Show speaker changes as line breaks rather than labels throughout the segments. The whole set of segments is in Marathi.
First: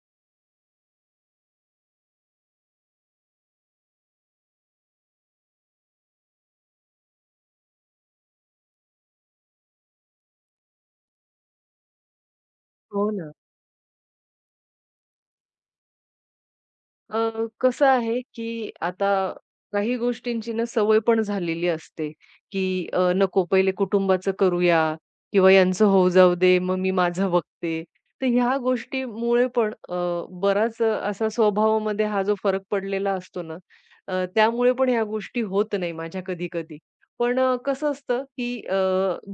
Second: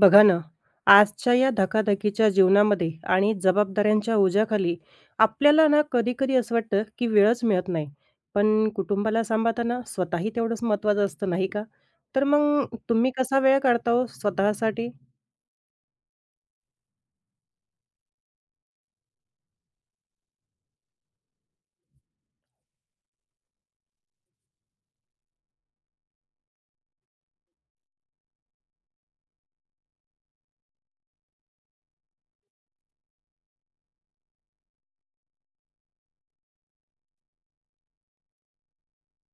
बघा ना, आजच्या या धकाधकीच्या जीवनामध्ये आणि जबाबदाऱ्यांच्या ओझ्याखाली आपल्याला ना कधी-कधी असं वाटतं, की वेळच मिळत नाही. पण कुटुंबाला सांभाळताना स्वतःही तेवढंच महत्त्वाचं असतं, नाही का? तर मग तुम्ही
हो ना.
कसा वेळ काढता हो स्वतःसाठी?
कसं आहे, की आता काही गोष्टींची ना सवय पण झालेली असते, की नको पहिले कुटुंबाचं करूया किंवा यांचं होऊ जाऊ दे, मग मी माझं बघते. तर ह्या गोष्टीमुळे पण बराच असा स्वभावामध्ये हा जो फरक पडलेला असतो ना, त्यामुळे पण ह्या गोष्टी होत नाही माझ्या कधी-कधी. पण कसं असतं, की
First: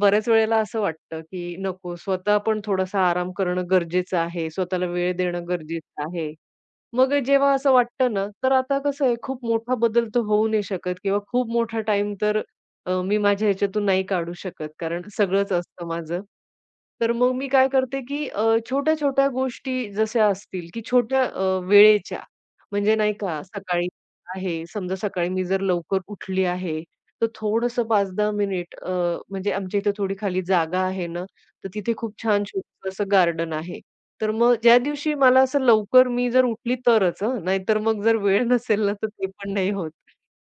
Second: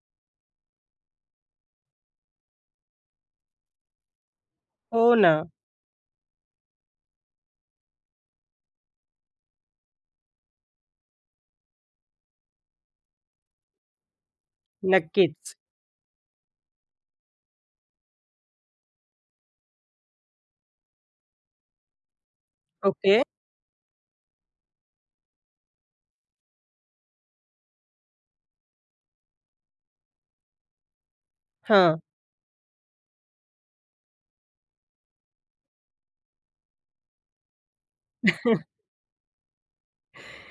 बऱ्याच वेळेला असं वाटतं, की नको स्वतः पण थोडासा आराम करणं गरजेचं आहे, स्वतःला
हो
वेळ
ना,
देणं गरजेचं आहे. मग जेव्हा असं वाटतं ना, तर आता कसं आहे खूप मोठा बदल तर होऊ नाही शकत किंवा खूप मोठा टाइम तर मी माझ्या ह्याच्यातून नाही काढू शकत कारण सगळंच
नक्कीच.
असतं माझं. तर मग मी काय करते, की छोट्या-छोट्या गोष्टी जशा असतील, की छोट्या वेळेच्या म्हणजे नाही
ओके.
का सकाळी आहे, समजा सकाळी मी जर लवकर उठली आहे, तर थोडंसं 5-10 मिनिट म्हणजे आमच्या इथे थोडी खाली जागा आहे ना, तर तिथे
हां.
खूप छान छोटंसं असं गार्डन आहे. तर मग ज्या दिवशी मला असं लवकर मी जर उठली तरच हं, नाहीतर मग जर वेळ नसेल ना, तर ते पण नाही होत.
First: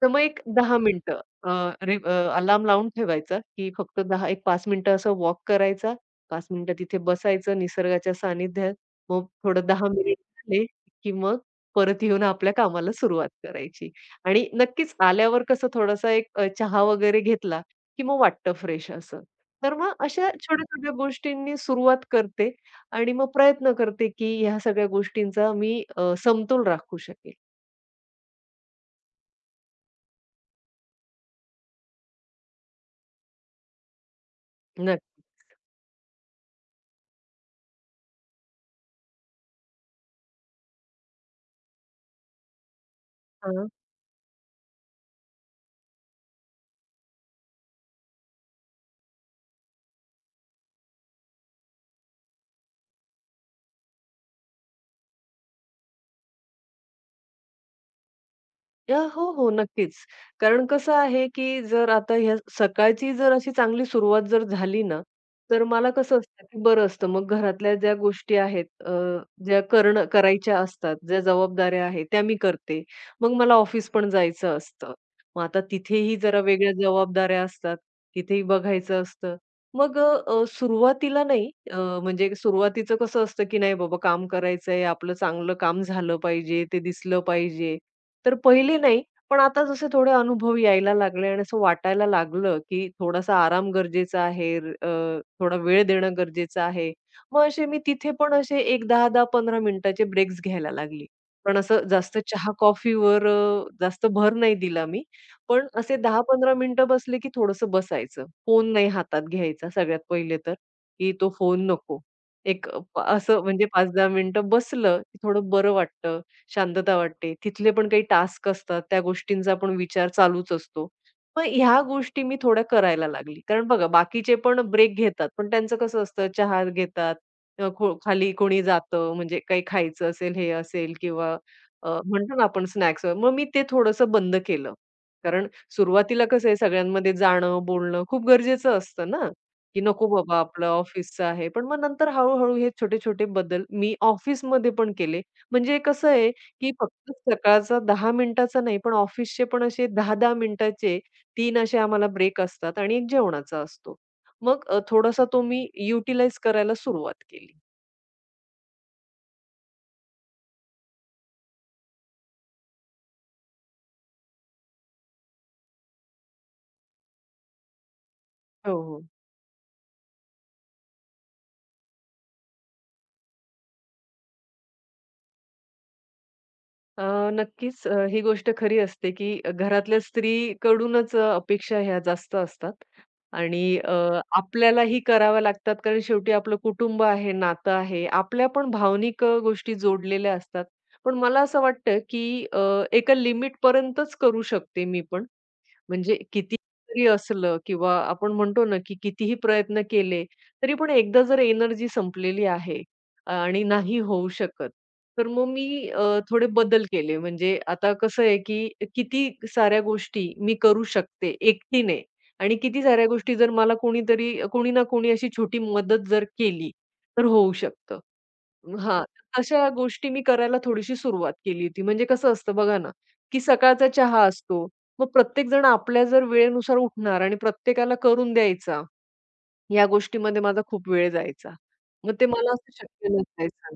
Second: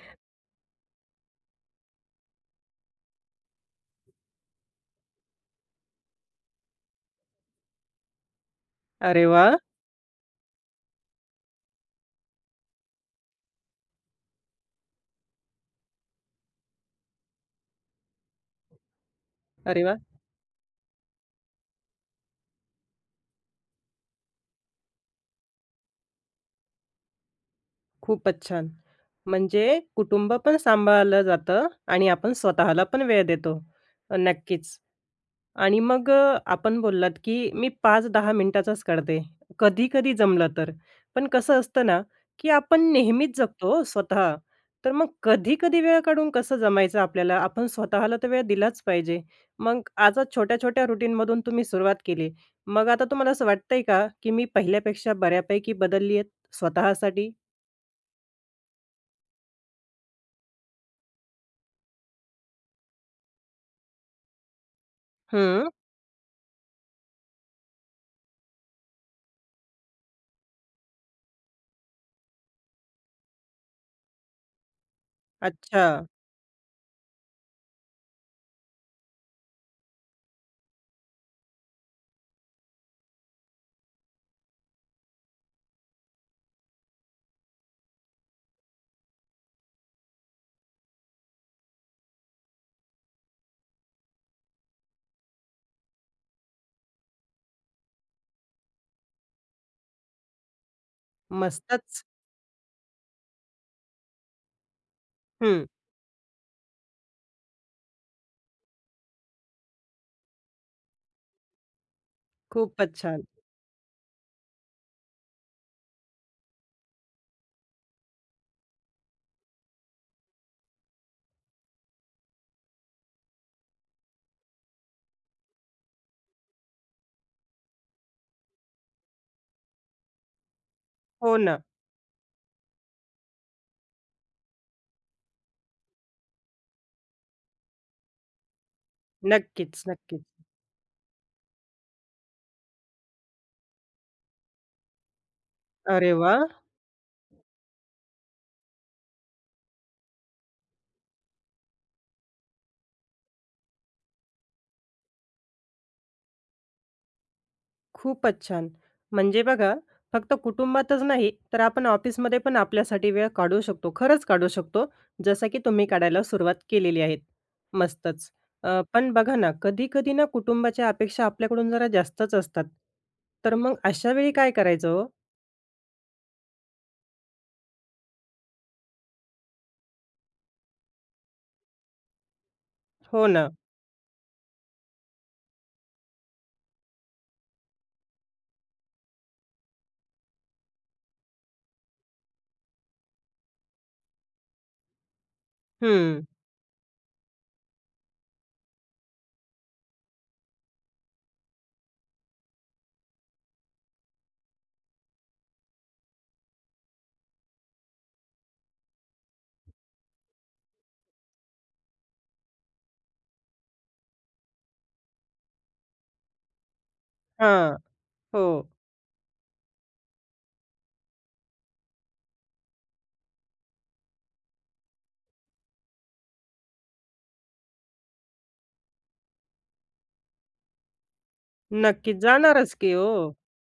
तर मग एक दहा मिनिटं अ, रे अ, अलार्म लावून ठेवायचा, की फक्त दहा एक 5 मिनिटं असं वॉक करायचा, 5 मिनिटं तिथे बसायचं निसर्गाच्या सानिध्यात.
अरे
मग
वाह!
थोडं 10 मिनिट झाले, की मग परत येऊन आपल्या कामाला सुरुवात करायची. आणि नक्कीच आल्यावर कसं थोडासा एक चहा वगैरे घेतला, की मग वाटतं फ्रेश असं. तर
अरे
मग
वाह!
अशा छोट्या-छोट्या गोष्टींनी सुरुवात करते आणि मग प्रयत्न करते, की ह्या सगळ्या गोष्टींचा मी समतोल राखू शकेल.
खूपच छान. म्हणजे कुटुंब पण सांभाळलं जातं आणि आपण स्वतःला पण वेळ देतो. नक्कीच.
नक्की.
आणि मग आपण बोललात, की मी 5-10 मिनिटाचाच काढते. कधी-कधी जमलं तर. पण कसं असतं ना, की आपण नेहमीच
हां.
जगतो हो स्वतः. तर मग कधी-कधी वेळ काढून कसं जमायचं आपल्याला? आपण स्वतःला तर वेळ दिलाच पाहिजे. मग आजच छोट्या-छोट्या रुटीनमधून तुम्ही सुरुवात केली. मग आता तुम्हाला असं वाटतंय का, की मी पहिल्यापेक्षा बऱ्यापैकी बदलली आहे स्वतःसाठी?
हो, हो, नक्कीच. कारण कसं आहे, की जर आता ह्या सकाळची जर अशी चांगली सुरुवात जर झाली ना, तर
हं.
मला कसं असतं, की बरं असतं. मग घरातल्या ज्या गोष्टी आहेत, ज्या करणं करायच्या असतात, ज्या जबाबदाऱ्या आहेत, त्या मी करते. मग मला ऑफिस पण जायचं असतं. मग आता
अच्छा.
तिथेही जरा वेगळ्या जबाबदाऱ्या असतात, तिथेही बघायचं असतं. मग अ, सुरुवातीला नाही अ, म्हणजे सुरुवातीचं कसं असतं, की नाही बाबा काम करायचंय, आपलं चांगलं काम झालं पाहिजे, ते दिसलं पाहिजे. तर पहिले नाही, पण आता जसे थोडे अनुभव यायला लागले आणि असं वाटायला लागलं, की थोडासा आराम गरजेचा आहे. थोडा वेळ देणं गरजेचं आहे. मग असे मी तिथे पण असे एक 10-10, 15 मिनिटाचे ब्रेक्स घ्यायला लागली. पण असं
मस्तच.
जास्त चहा-कॉफीवर जास्त भर नाही दिला मी.
हं.
पण असे 10-15 मिनिटं बसले, की थोडंसं बसायचं. फोन नाही हातात घ्यायचा सगळ्यात पहिले तर, की तो फोन नको. एक
खूपच छान.
असं म्हणजे 5-10 मिनिटं बसलं, की थोडं बरं वाटतं. शांतता वाटते. तिथले पण काही टास्क असतात, त्या गोष्टींचा पण विचार चालूच असतो. मग ह्या गोष्टी मी थोड्या करायला लागली. कारण बघा बाकीचे पण ब्रेक घेतात, पण त्यांचं कसं असतं चहा घेतात, अ, खो खाली कोणी जातं म्हणजे काही खायचं असेल, हे असेल
हो
किंवा
ना.
म्हणतो ना आपण स्नॅक्स. मग मी ते थोडंसं बंद केलं. कारण सुरुवातीला कसं आहे सगळ्यांमध्ये जाणं, बोलणं खूप गरजेचं असतं ना, की
नक्कीच,
नको
नक्कीच.
बाबा आपलं ऑफिसचं आहे. पण मग नंतर हळू हे छोटे-छोटे बदल मी ऑफिसमध्ये पण केले. म्हणजे कसं
अरे
आहे
वाह!
की फक्त सकाळचा 10 मिनिटाचा नाही, पण ऑफिसचे पण असे 10-10 मिनिटाचे 3 असे आम्हाला ब्रेक असतात आणि एक जेवणाचा असतो. मग थोडासा तो मी युटिलाइज करायला सुरुवात केली.
खूपच छान. म्हणजे बघा, फक्त कुटुंबातच नाही, तर आपण ऑफिसमध्ये पण आपल्यासाठी वेळ काढू शकतो. खरंच काढू शकतो, जसं की तुम्ही काढायला सुरुवात केलेली आहे. मस्तच.
हो, हो.
पण बघा ना, कधी-कधी ना कुटुंबाच्या अपेक्षा आपल्याकडून जरा जास्तच असतात. तर मग अशा वेळी काय करायचं हो?
अ, नक्कीच ही गोष्ट खरी असते, की घरातल्या स्त्रीकडूनच अपेक्षा ह्या जास्त असतात
हो ना.
आणि आपल्यालाही कराव्या लागतात. कारण शेवटी आपलं कुटुंब आहे, नातं आहे. आपल्या पण भावनिक गोष्टी जोडलेल्या असतात. पण मला असं वाटतं, की एका लिमिटपर्यंतच करू शकते मी पण. म्हणजे
हं.
किती तरी असलं किंवा आपण म्हणतो ना, की कितीही प्रयत्न केले, तरी पण एकदा जर एनर्जी संपलेली आहे आणि नाही होऊ शकत, तर मग मी थोडे बदल केले. म्हणजे आता कसं आहे, की किती साऱ्या गोष्टी मी करू शकते एकटीने आणि किती साऱ्या गोष्टी जर मला कोणी ना कोणी अशी छोटी मदत जर केली, तर होऊ
हां.
शकतं.
हो.
हां, तशा गोष्टी मी करायला थोडीशी सुरुवात केली होती. म्हणजे कसं असतं बघा ना, की सकाळचा चहा असतो. मग प्रत्येक जण आपल्या जर वेळेनुसार उठणार आणि प्रत्येकाला करून द्यायचा, या गोष्टीमध्ये माझा खूप वेळ जायचा. मग
नक्कीच.
ते मला असं
जाणारच की हो.
शक्य नसायचं.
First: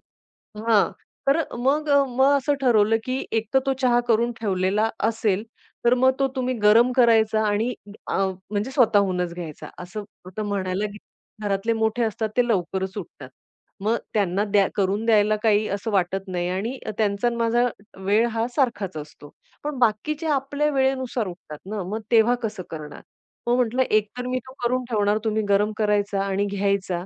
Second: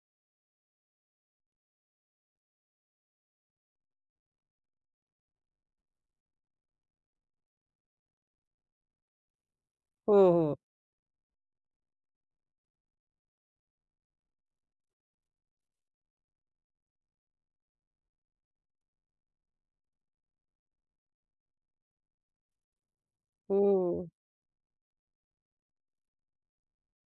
हां. तर मग अ, मग असं ठरवलं, की एक तर तो चहा करून ठेवलेला असेल, तर मग तो तुम्ही गरम करायचा आणि अ, म्हणजे स्वतःहूनच घ्यायचा. असं
हो,
आता
हो.
म्हणायला गे घरातले मोठे असतात ते लवकरच उठतात. मग त्यांना करून द्यायला काही असं वाटत नाही आणि त्यांचा आणि माझा वेळ हा सारखाच असतो. पण बाकीचे आपल्या वेळेनुसार उठतात ना, मग तेव्हा कसं करणार? मग म्हटलं
हो.
एकतर मी तो करून ठेवणार, तुम्ही गरम करायचा आणि घ्यायचा,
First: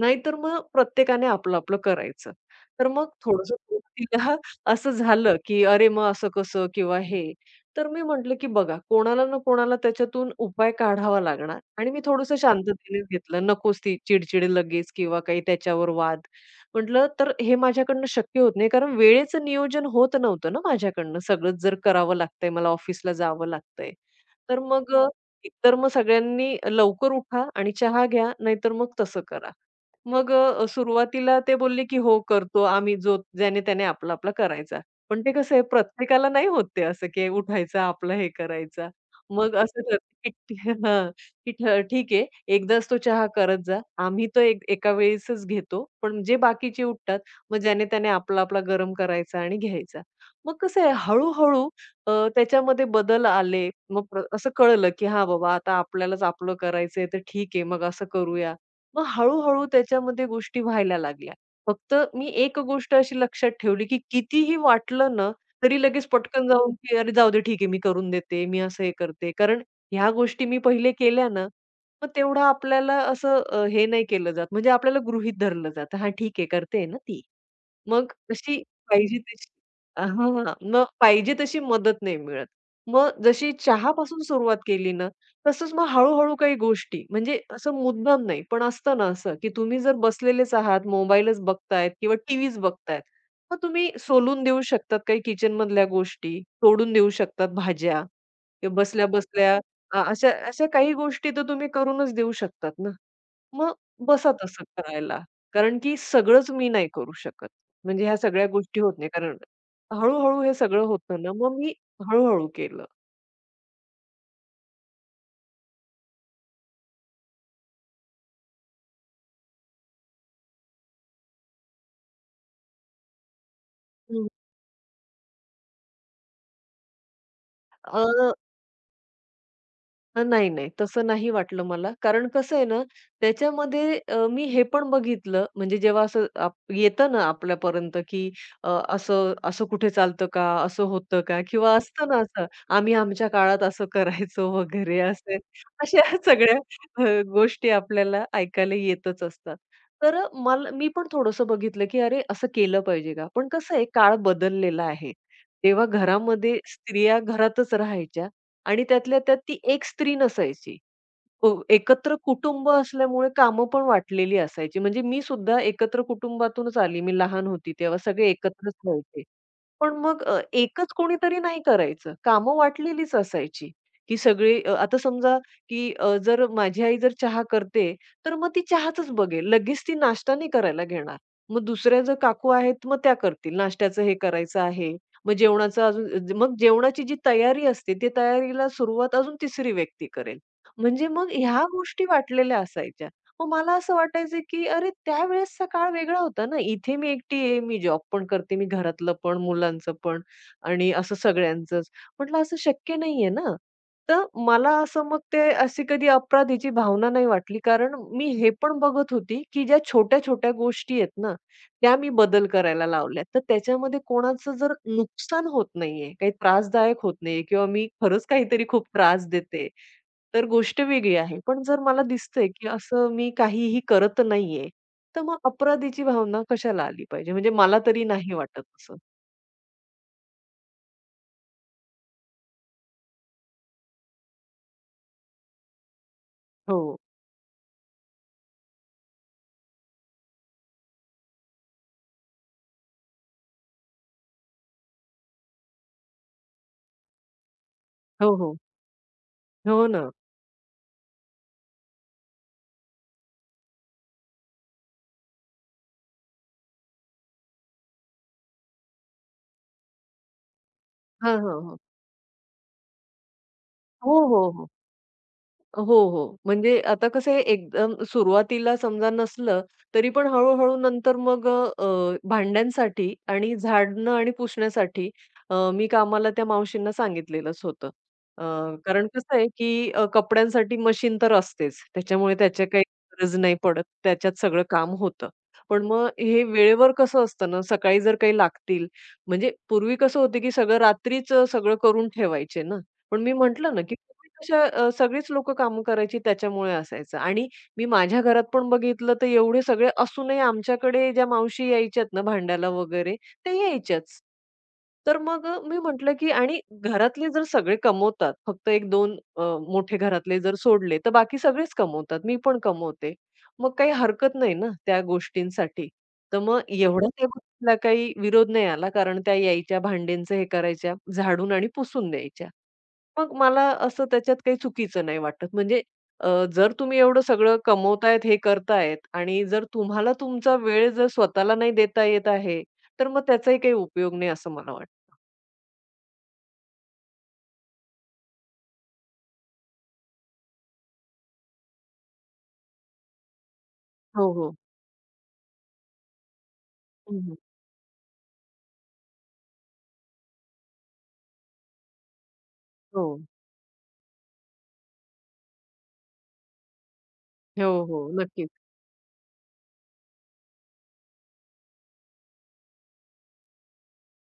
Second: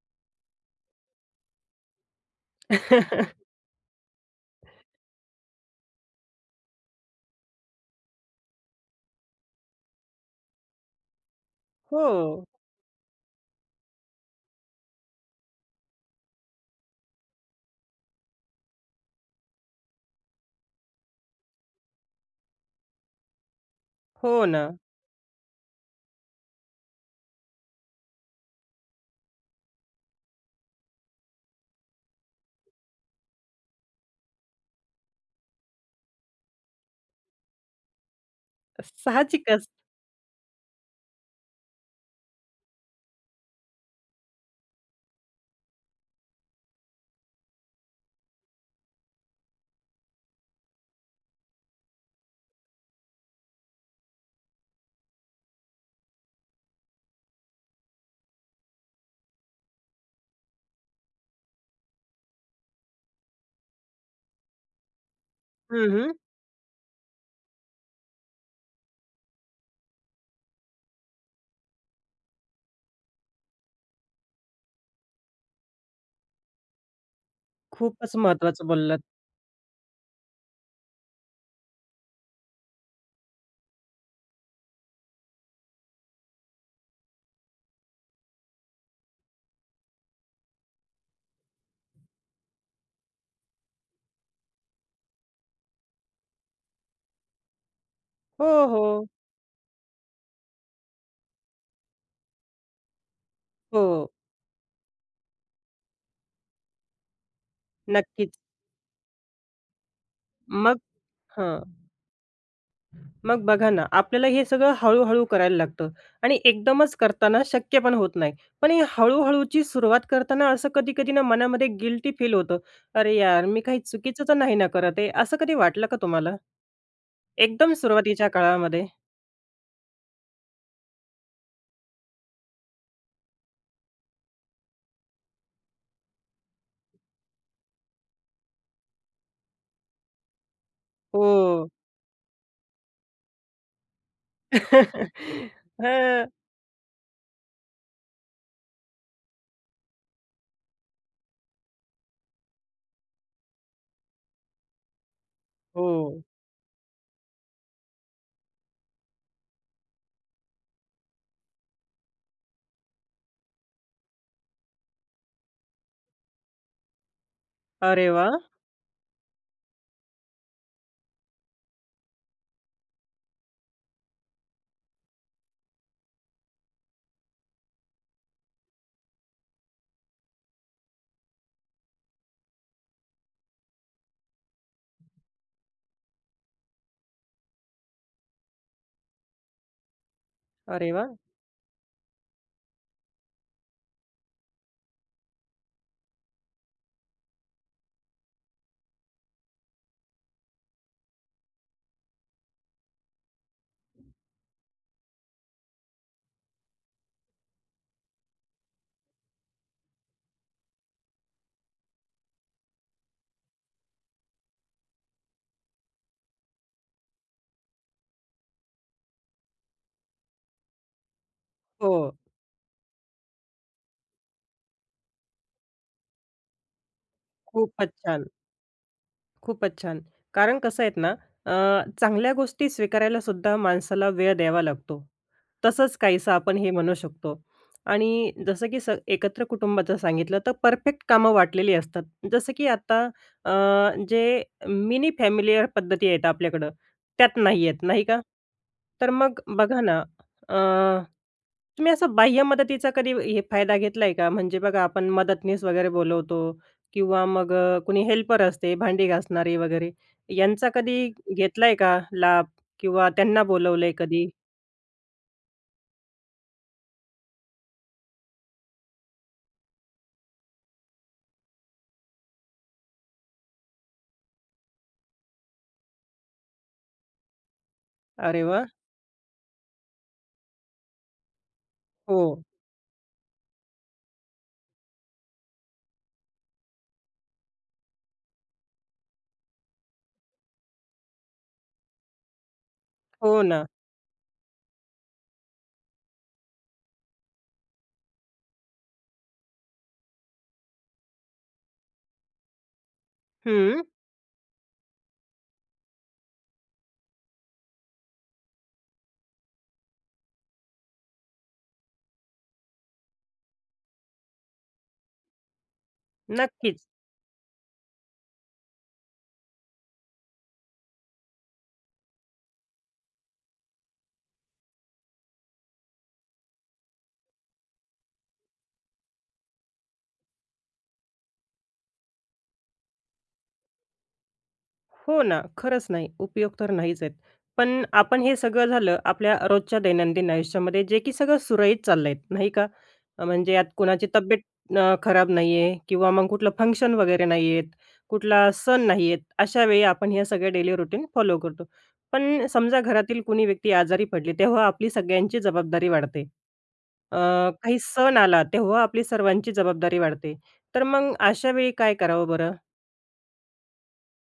नाहीतर मग प्रत्येकाने आपलं-आपलं करायचं. तर मग थोडंसं तिला असं झालं, की "अरे, मग असं कसं?" किंवा हे. तर मी म्हटलं, की बघा कोणाला ना कोणाला त्याच्यातून उपाय काढावा लागणार आणि मी
हो.
थोडंसं शांततेनेच घेतलं. नकोच ती चिडचिड लगेच किंवा काही त्याच्यावर वाद. म्हटलं तर हे माझ्याकडनं शक्य होत नाही कारण वेळेचं नियोजन होत नव्हतं ना माझ्याकडनं. सगळंच जर करावं लागतंय, मला ऑफिसला जावं लागतंय.
हो
तर
ना.
मग एकतर मग सगळ्यांनी लवकर उठा आणि चहा घ्या, नाहीतर मग तसं करा. मग सुरुवातीला ते बोलले, की "हो, करतो आम्ही जो ज्याने-त्याने आपला-आपला करायचा." पण ते कसं आहे प्रत्येकाला नाही होत ते असं, की उठायचं आपलं हे करायचा. मग
साहजिकच.
असं करते, की हां, की " ठीक आहे, एकदाच तो चहा करत जा. आम्ही तो एक एका वेळेसच घेतो, पण जे बाकीचे उठतात, मग ज्याने-त्याने आपला-आपला गरम करायचा आणि घ्यायचा." मग कसं आहे हळू त्याच्यामध्ये बदल आले. मग असं कळलं, की "हां, बाबा आता आपल्यालाच आपलं करायचंय तर ठीक आहे, मग असं करूया." मग हळू-हळू त्याच्यामध्ये गोष्टी व्हायला लागल्या. फक्त मी एक गोष्ट अशी लक्षात ठेवली, की कितीही वाटलं ना, तरी
हं,
लगेच
हं.
पटकन जाऊन, की "अरे जाऊ दे ठीक आहे, मी करून देते, मी असं हे करते." कारण ह्या गोष्टी मी पहिले केल्या ना, मग तेवढं आपल्याला असं हे नाही केलं जात. म्हणजे आपल्याला गृहीत धरलं जातं. "हां, ठीक आहे, करते ना ती." मग
खूपच
तशी
महत्त्वाचं बोललात.
पाहिजे तशी हां. मग पाहिजे तशी मदत नाही मिळत. मग जशी चहापासून सुरुवात केली ना, तसंच मग हळू-हळू काही गोष्टी म्हणजे असं मुद्दाम नाही, पण असतं ना असं, की तुम्ही जर बसलेलेच आहात, मोबाईलच बघतायत किंवा टीव्हीच बघतायत, मग तुम्ही सोलून देऊ शकतात काही किचनमधल्या गोष्टी, तोडून देऊ शकतात भाज्या
हो,
किंवा
हो.
बसल्या-बसल्या अशा अशा काही गोष्टी तर तुम्ही करूनच देऊ शकतात ना. मग
हो.
बसा तसं करायला. कारण की सगळंच मी नाही करू शकत. म्हणजे ह्या
नक्कीच.
सगळ्या गोष्टी होत नाही. कारण हळू-हळू हे
मग
सगळं होतं ना, मग
हां.
मी हळू केलं.
मग बघा ना, आपल्याला हे सगळं हळू-हळू करायला लागतं आणि एकदमच करताना शक्य पण होत नाही. पण ही हळू-हळूची सुरुवात करताना असं कधी-कधी ना मनामध्ये गिल्टी फील होतं. "अरे यार, मी काही चुकीचं तर नाही ना करत आहे." असं कधी वाटलं का तुम्हाला? एकदम सुरुवातीच्या काळामध्ये?
नाही, नाही. तसं नाही वाटलं मला. कारण कसं आहे ना, त्याच्यामध्ये मी हे पण बघितलं, म्हणजे जेव्हा असं येतं ना आपल्यापर्यंत, की अ, असं असं कुठे चालतं का? असं होतं का?
हो.
किंवा असतं ना असं, आम्ही आमच्या काळात असं करायचो वगैरे, असे अशा
हां.
सगळ्या गोष्टी आपल्याला ऐकायला येतच असतात. तर मला मी पण थोडंसं बघितलं, की अरे, असं केलं पाहिजे का? पण कसं आहे, काळ बदललेला आहे. तेव्हा
हो.
घरामध्ये स्त्रिया घरातच राहायच्या. आणि त्यातल्या त्यात ती एक स्त्री नसायची. अ, एकत्र कुटुंब असल्यामुळे कामं पण वाटलेली असायची. म्हणजे मी सुद्धा एकत्र कुटुंबातूनच आली. मी लहान होती तेव्हा
अरे
सगळे
वाह!
एकत्रच राहायचे. पण मग एकच कोणीतरी नाही करायचं. कामं वाटलेलीच असायची, की सगळे आता समजा, की जर माझी आई जर चहा करते, तर मग ती चहाच बघेल. लगेच ती नाश्ता नाही करायला घेणार. मग दुसऱ्या जर काकू आहेत, मग त्या करतील. नाश्त्याचं हे करायचं आहे, मग जेवणाचं अजून मग जेवणाची जी तयारी असते, ती तयारीला सुरुवात अजून तिसरी व्यक्ती करेल.
अरे
म्हणजे
वाह!
मग ह्या गोष्टी वाटलेल्या असायच्या. मग मला असं वाटायचं, की अरे त्यावेळेसचा काळ वेगळा होता ना. इथे मी एकटी आहे, मी जॉब पण करते, मी घरातलं पण, मुलांचं पण आणि असं सगळ्यांचंच. म्हटलं असं शक्य नाहीये ना. तर मला असं मग ते अशी कधी अपराधीची भावना नाही वाटली, कारण मी हे पण बघत होती, की ज्या छोट्या-छोट्या गोष्टी आहेत ना, त्या मी बदल करायला लावल्यात. तर त्याच्यामध्ये कोणाचं जर नुकसान होत नाहीये, काही त्रासदायक होत नाहीये किंवा मी खरंच काहीतरी खूप त्रास देते, तर गोष्ट वेगळी आहे. पण जर
हो.
मला दिसतंय, की असं मी काहीही करत नाहीये, तर मग अपराधीची भावना कशाला आली पाहिजे? म्हणजे मला
खूपच
तरी
छान.
नाही वाटत असं.
खूपच छान. कारण कसं आहेत ना, चांगल्या गोष्टी स्वीकारायला सुद्धा माणसाला वेळ द्यावा लागतो. तसंच काहीसं आपण हे म्हणू
हो.
शकतो. आणि जसं की स एकत्र कुटुंबाचं सांगितलं तर परफेक्ट कामं वाटलेली असतात. जसं की आता अ, जे मिनी फॅमिलीअर पद्धती आहेत आपल्याकडं, त्यात नाही आहेत, नाही का?
हो, हो.
तर मग बघा
हो
ना,
ना.
तुम्ही असं बाह्य मदतीचा कधी हे फायदा घेतलाय का? म्हणजे बघा आपण मदतनीस वगैरे बोलवतो किंवा मग कुणी हेल्पर असते, भांडी घासणारी वगैरे. यांचा कधी
हां, हां,
घेतलाय
हां.
का लाभ किंवा त्यांना बोलवलंय
हो,
कधी?
हो, हो. हो, हो. म्हणजे आता कसं आहे एकदम सुरुवातीला समजा नसलं, तरी पण हळू-हळू नंतर मग अ, अ, भांड्यांसाठी आणि झाडणं आणि पुसण्यासाठी मी कामाला त्या मावशींना सांगितलेलंच होतं.
अरे
अ,
वाह!
कारण कसं आहे, की कपड्यांसाठी मशीन तर असतेच.
हो.
त्याच्यामुळे त्याची काही गरज नाही पडत. त्याच्यात सगळं काम होतं. पण मग हे वेळेवर कसं असतं ना, सकाळी जर काही लागतील म्हणजे पूर्वी कसं होतं, की सगळं रात्रीच सगळं करून ठेवायचे ना. पण
हो
मी
ना.
म्हटलं ना, की पूर्वी कशा सगळीच लोकं कामं करायची त्याच्यामुळे असायचं आणि मी माझ्या घरात पण बघितलं तर एवढे सगळे असूनही आमच्याकडे ज्या मावशी यायच्यात ना भांडायला वगैरे, त्या
हं.
यायच्याच. तर मग मी म्हटलं, की आणि घरातले जर सगळे कमवतात, फक्त 1-2 मोठे घरातले जर सोडले, तर बाकी सगळेच कमवतात. मी पण कमवते. मग काही हरकत नाही ना त्या गोष्टींसाठी. तर मग
नक्कीच.
एवढा त्या गोष्टीला काही विरोध नाही आला कारण त्या यायच्या, भांड्यांचं हे करायच्या, झाडून आणि पुसून द्यायच्या. मग मला असं त्याच्यात काही चुकीचं नाही वाटत. म्हणजे अ, जर तुम्ही एवढं सगळं कमवतायत, हे करतायत आणि जर तुम्हाला तुमचा वेळ जर स्वतःला नाही देता येत आहे, तर मग त्याचाही काही उपयोग नाही असं मला वाटतं.
हो ना, खरंच नाही. उपयोग तर नाहीच आहेत. पण आपण हे सगळं झालं आपल्या रोजच्या दैनंदिन आयुष्यामध्ये, जे की सगळं सुरळीत चाललंय, नाही का? म्हणजे यात कुणाची
हो,
तब्येत
हो.
खराब नाहीये किंवा मग कुठलं फंक्शन
हं,
वगैरे
हं.
नाहीयेत, कुठला सण नाहीयेत. अशा वेळी आपण ह्या सगळ्या डेली रूटीन फॉलो करतो. पण समजा
हो.
घरातील कुणी व्यक्ती आजारी पडली, तेव्हा आपली सगळ्यांची जबाबदारी वाढते. अ, काही
हो, हो.
सण आला,
नक्कीच.
तेव्हा आपली सर्वांची जबाबदारी वाढते. तर मग अशा वेळी काय करावं बरं?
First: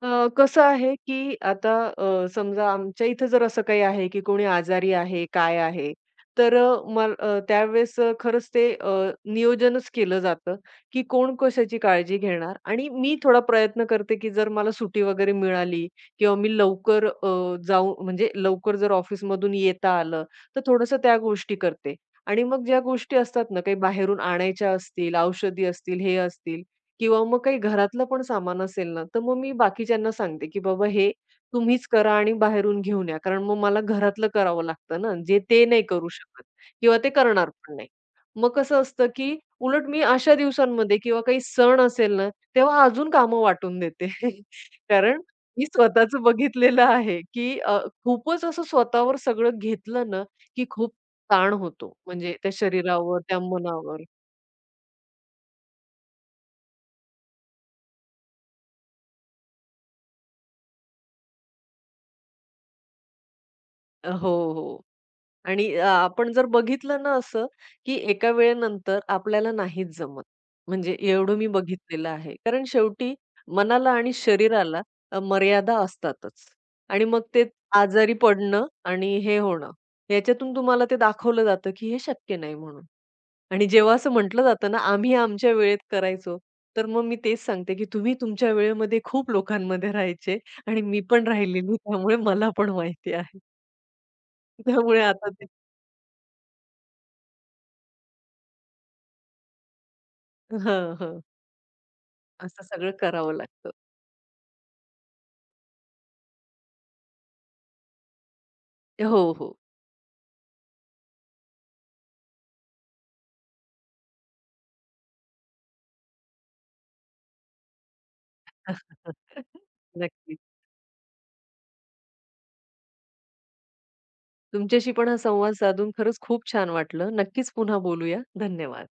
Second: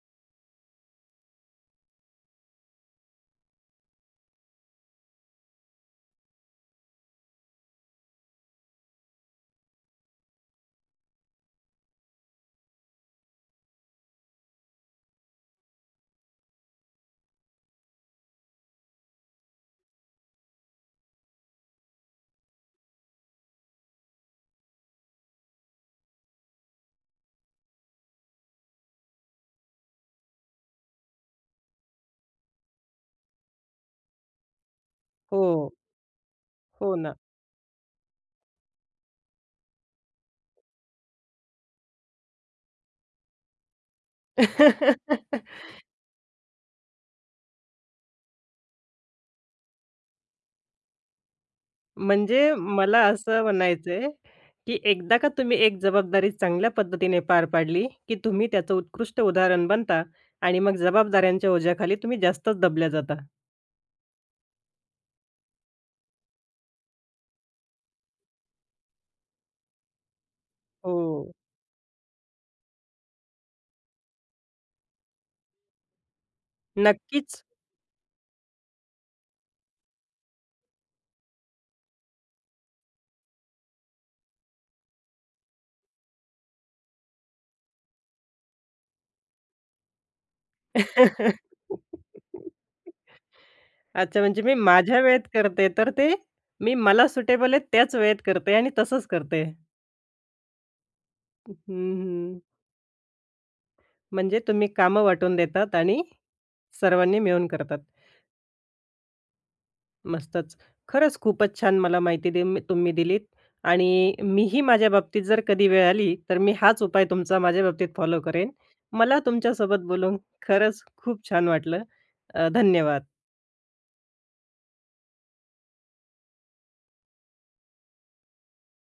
कसं आहे, की आता समजा आमच्या इथं जर असं काही आहे, की कोणी आजारी आहे, काय आहे, तर त्यावेळेस खरंच ते नियोजनच केलं जातं, की कोण कशाची काळजी घेणार आणि मी थोडा प्रयत्न करते, की जर मला सुट्टी वगैरे मिळाली किंवा मी लवकर अ, जाऊ म्हणजे लवकर जर ऑफिसमधून येता आलं, तर थोडंसं त्या गोष्टी करते आणि मग ज्या गोष्टी असतात ना, काही बाहेरून आणायच्या असतील, औषधी असतील, हे असतील, किंवा मग काही घरातलं पण सामान असेल ना, तर मग मी बाकीच्यांना सांगते, की "बाबा हे तुम्हीच करा आणि बाहेरून घेऊन या." कारण मग मला घरातलं करावं लागतं ना, जे ते
हो,
नाही करू शकत
हो
किंवा ते
ना.
करणार पण नाही. मग कसं असतं, की उलट मी अशा दिवसांमध्ये किंवा काही सण असेल ना, तेव्हा अजून कामं वाटून देते. कारण मी स्वतःचं बघितलेलं आहे, की खूपच असं स्वतःवर सगळं घेतलं ना, की खूप ताण होतो. म्हणजे त्या
म्हणजे मला
शरीरावर, त्या
असं
मनावर.
म्हणायचंय, की एकदा का तुम्ही एक जबाबदारी चांगल्या पद्धतीने पार पाडली, की तुम्ही त्याचं उत्कृष्ट उदाहरण बनता आणि मग जबाबदाऱ्यांच्या ओझ्याखाली तुम्ही जास्तच दबल्या जाता.
हो, हो. आणि आपण जर बघितलं ना असं, की एका वेळेनंतर आपल्याला नाहीच जमत. म्हणजे
हो.
एवढं मी बघितलेलं आहे. कारण शेवटी मनाला आणि शरीराला मर्यादा असतातच. आणि मग
नक्कीच.
ते आजारी पडणं आणि हे होणं, याच्यातून तुम्हाला ते दाखवलं जातं, की हे शक्य नाही म्हणून. आणि जेव्हा असं म्हटलं जातं ना, आम्ही आमच्या वेळेत करायचो. तर मग मी तेच सांगते, की तुम्ही तुमच्या वेळेमध्ये खूप लोकांमध्ये राहायचे आणि मी पण राहिलेली. त्यामुळे मला पण माहिती आहे.
अच्छा, म्हणजे मी माझ्या
त्यामुळे
वेळेत
आता ते
करते, तर ते मी मला सुटेबल आहे त्याच वेळेत करते आणि तसंच करते. हं,
हां, हां. असं सगळं करावं लागतं.
म्हणजे तुम्ही कामं वाटून देतात आणि सर्वांनी मिळून करतात.
हो, हो.
मस्तच. खरंच खूपच छान मला माहिती दे तुम्ही दिलीत आणि मीही माझ्या बाबतीत जर कधी वेळ आली, तर मी हाच उपाय तुमचा माझ्या बाबतीत फॉलो करेन. मला तुमच्यासोबत बोलून
नक्कीच.
खरंच खूप छान वाटलं. धन्यवाद.
तुमच्याशी पण हा संवाद साधून खरंच खूप छान वाटलं. नक्कीच पुन्हा बोलूया. धन्यवाद.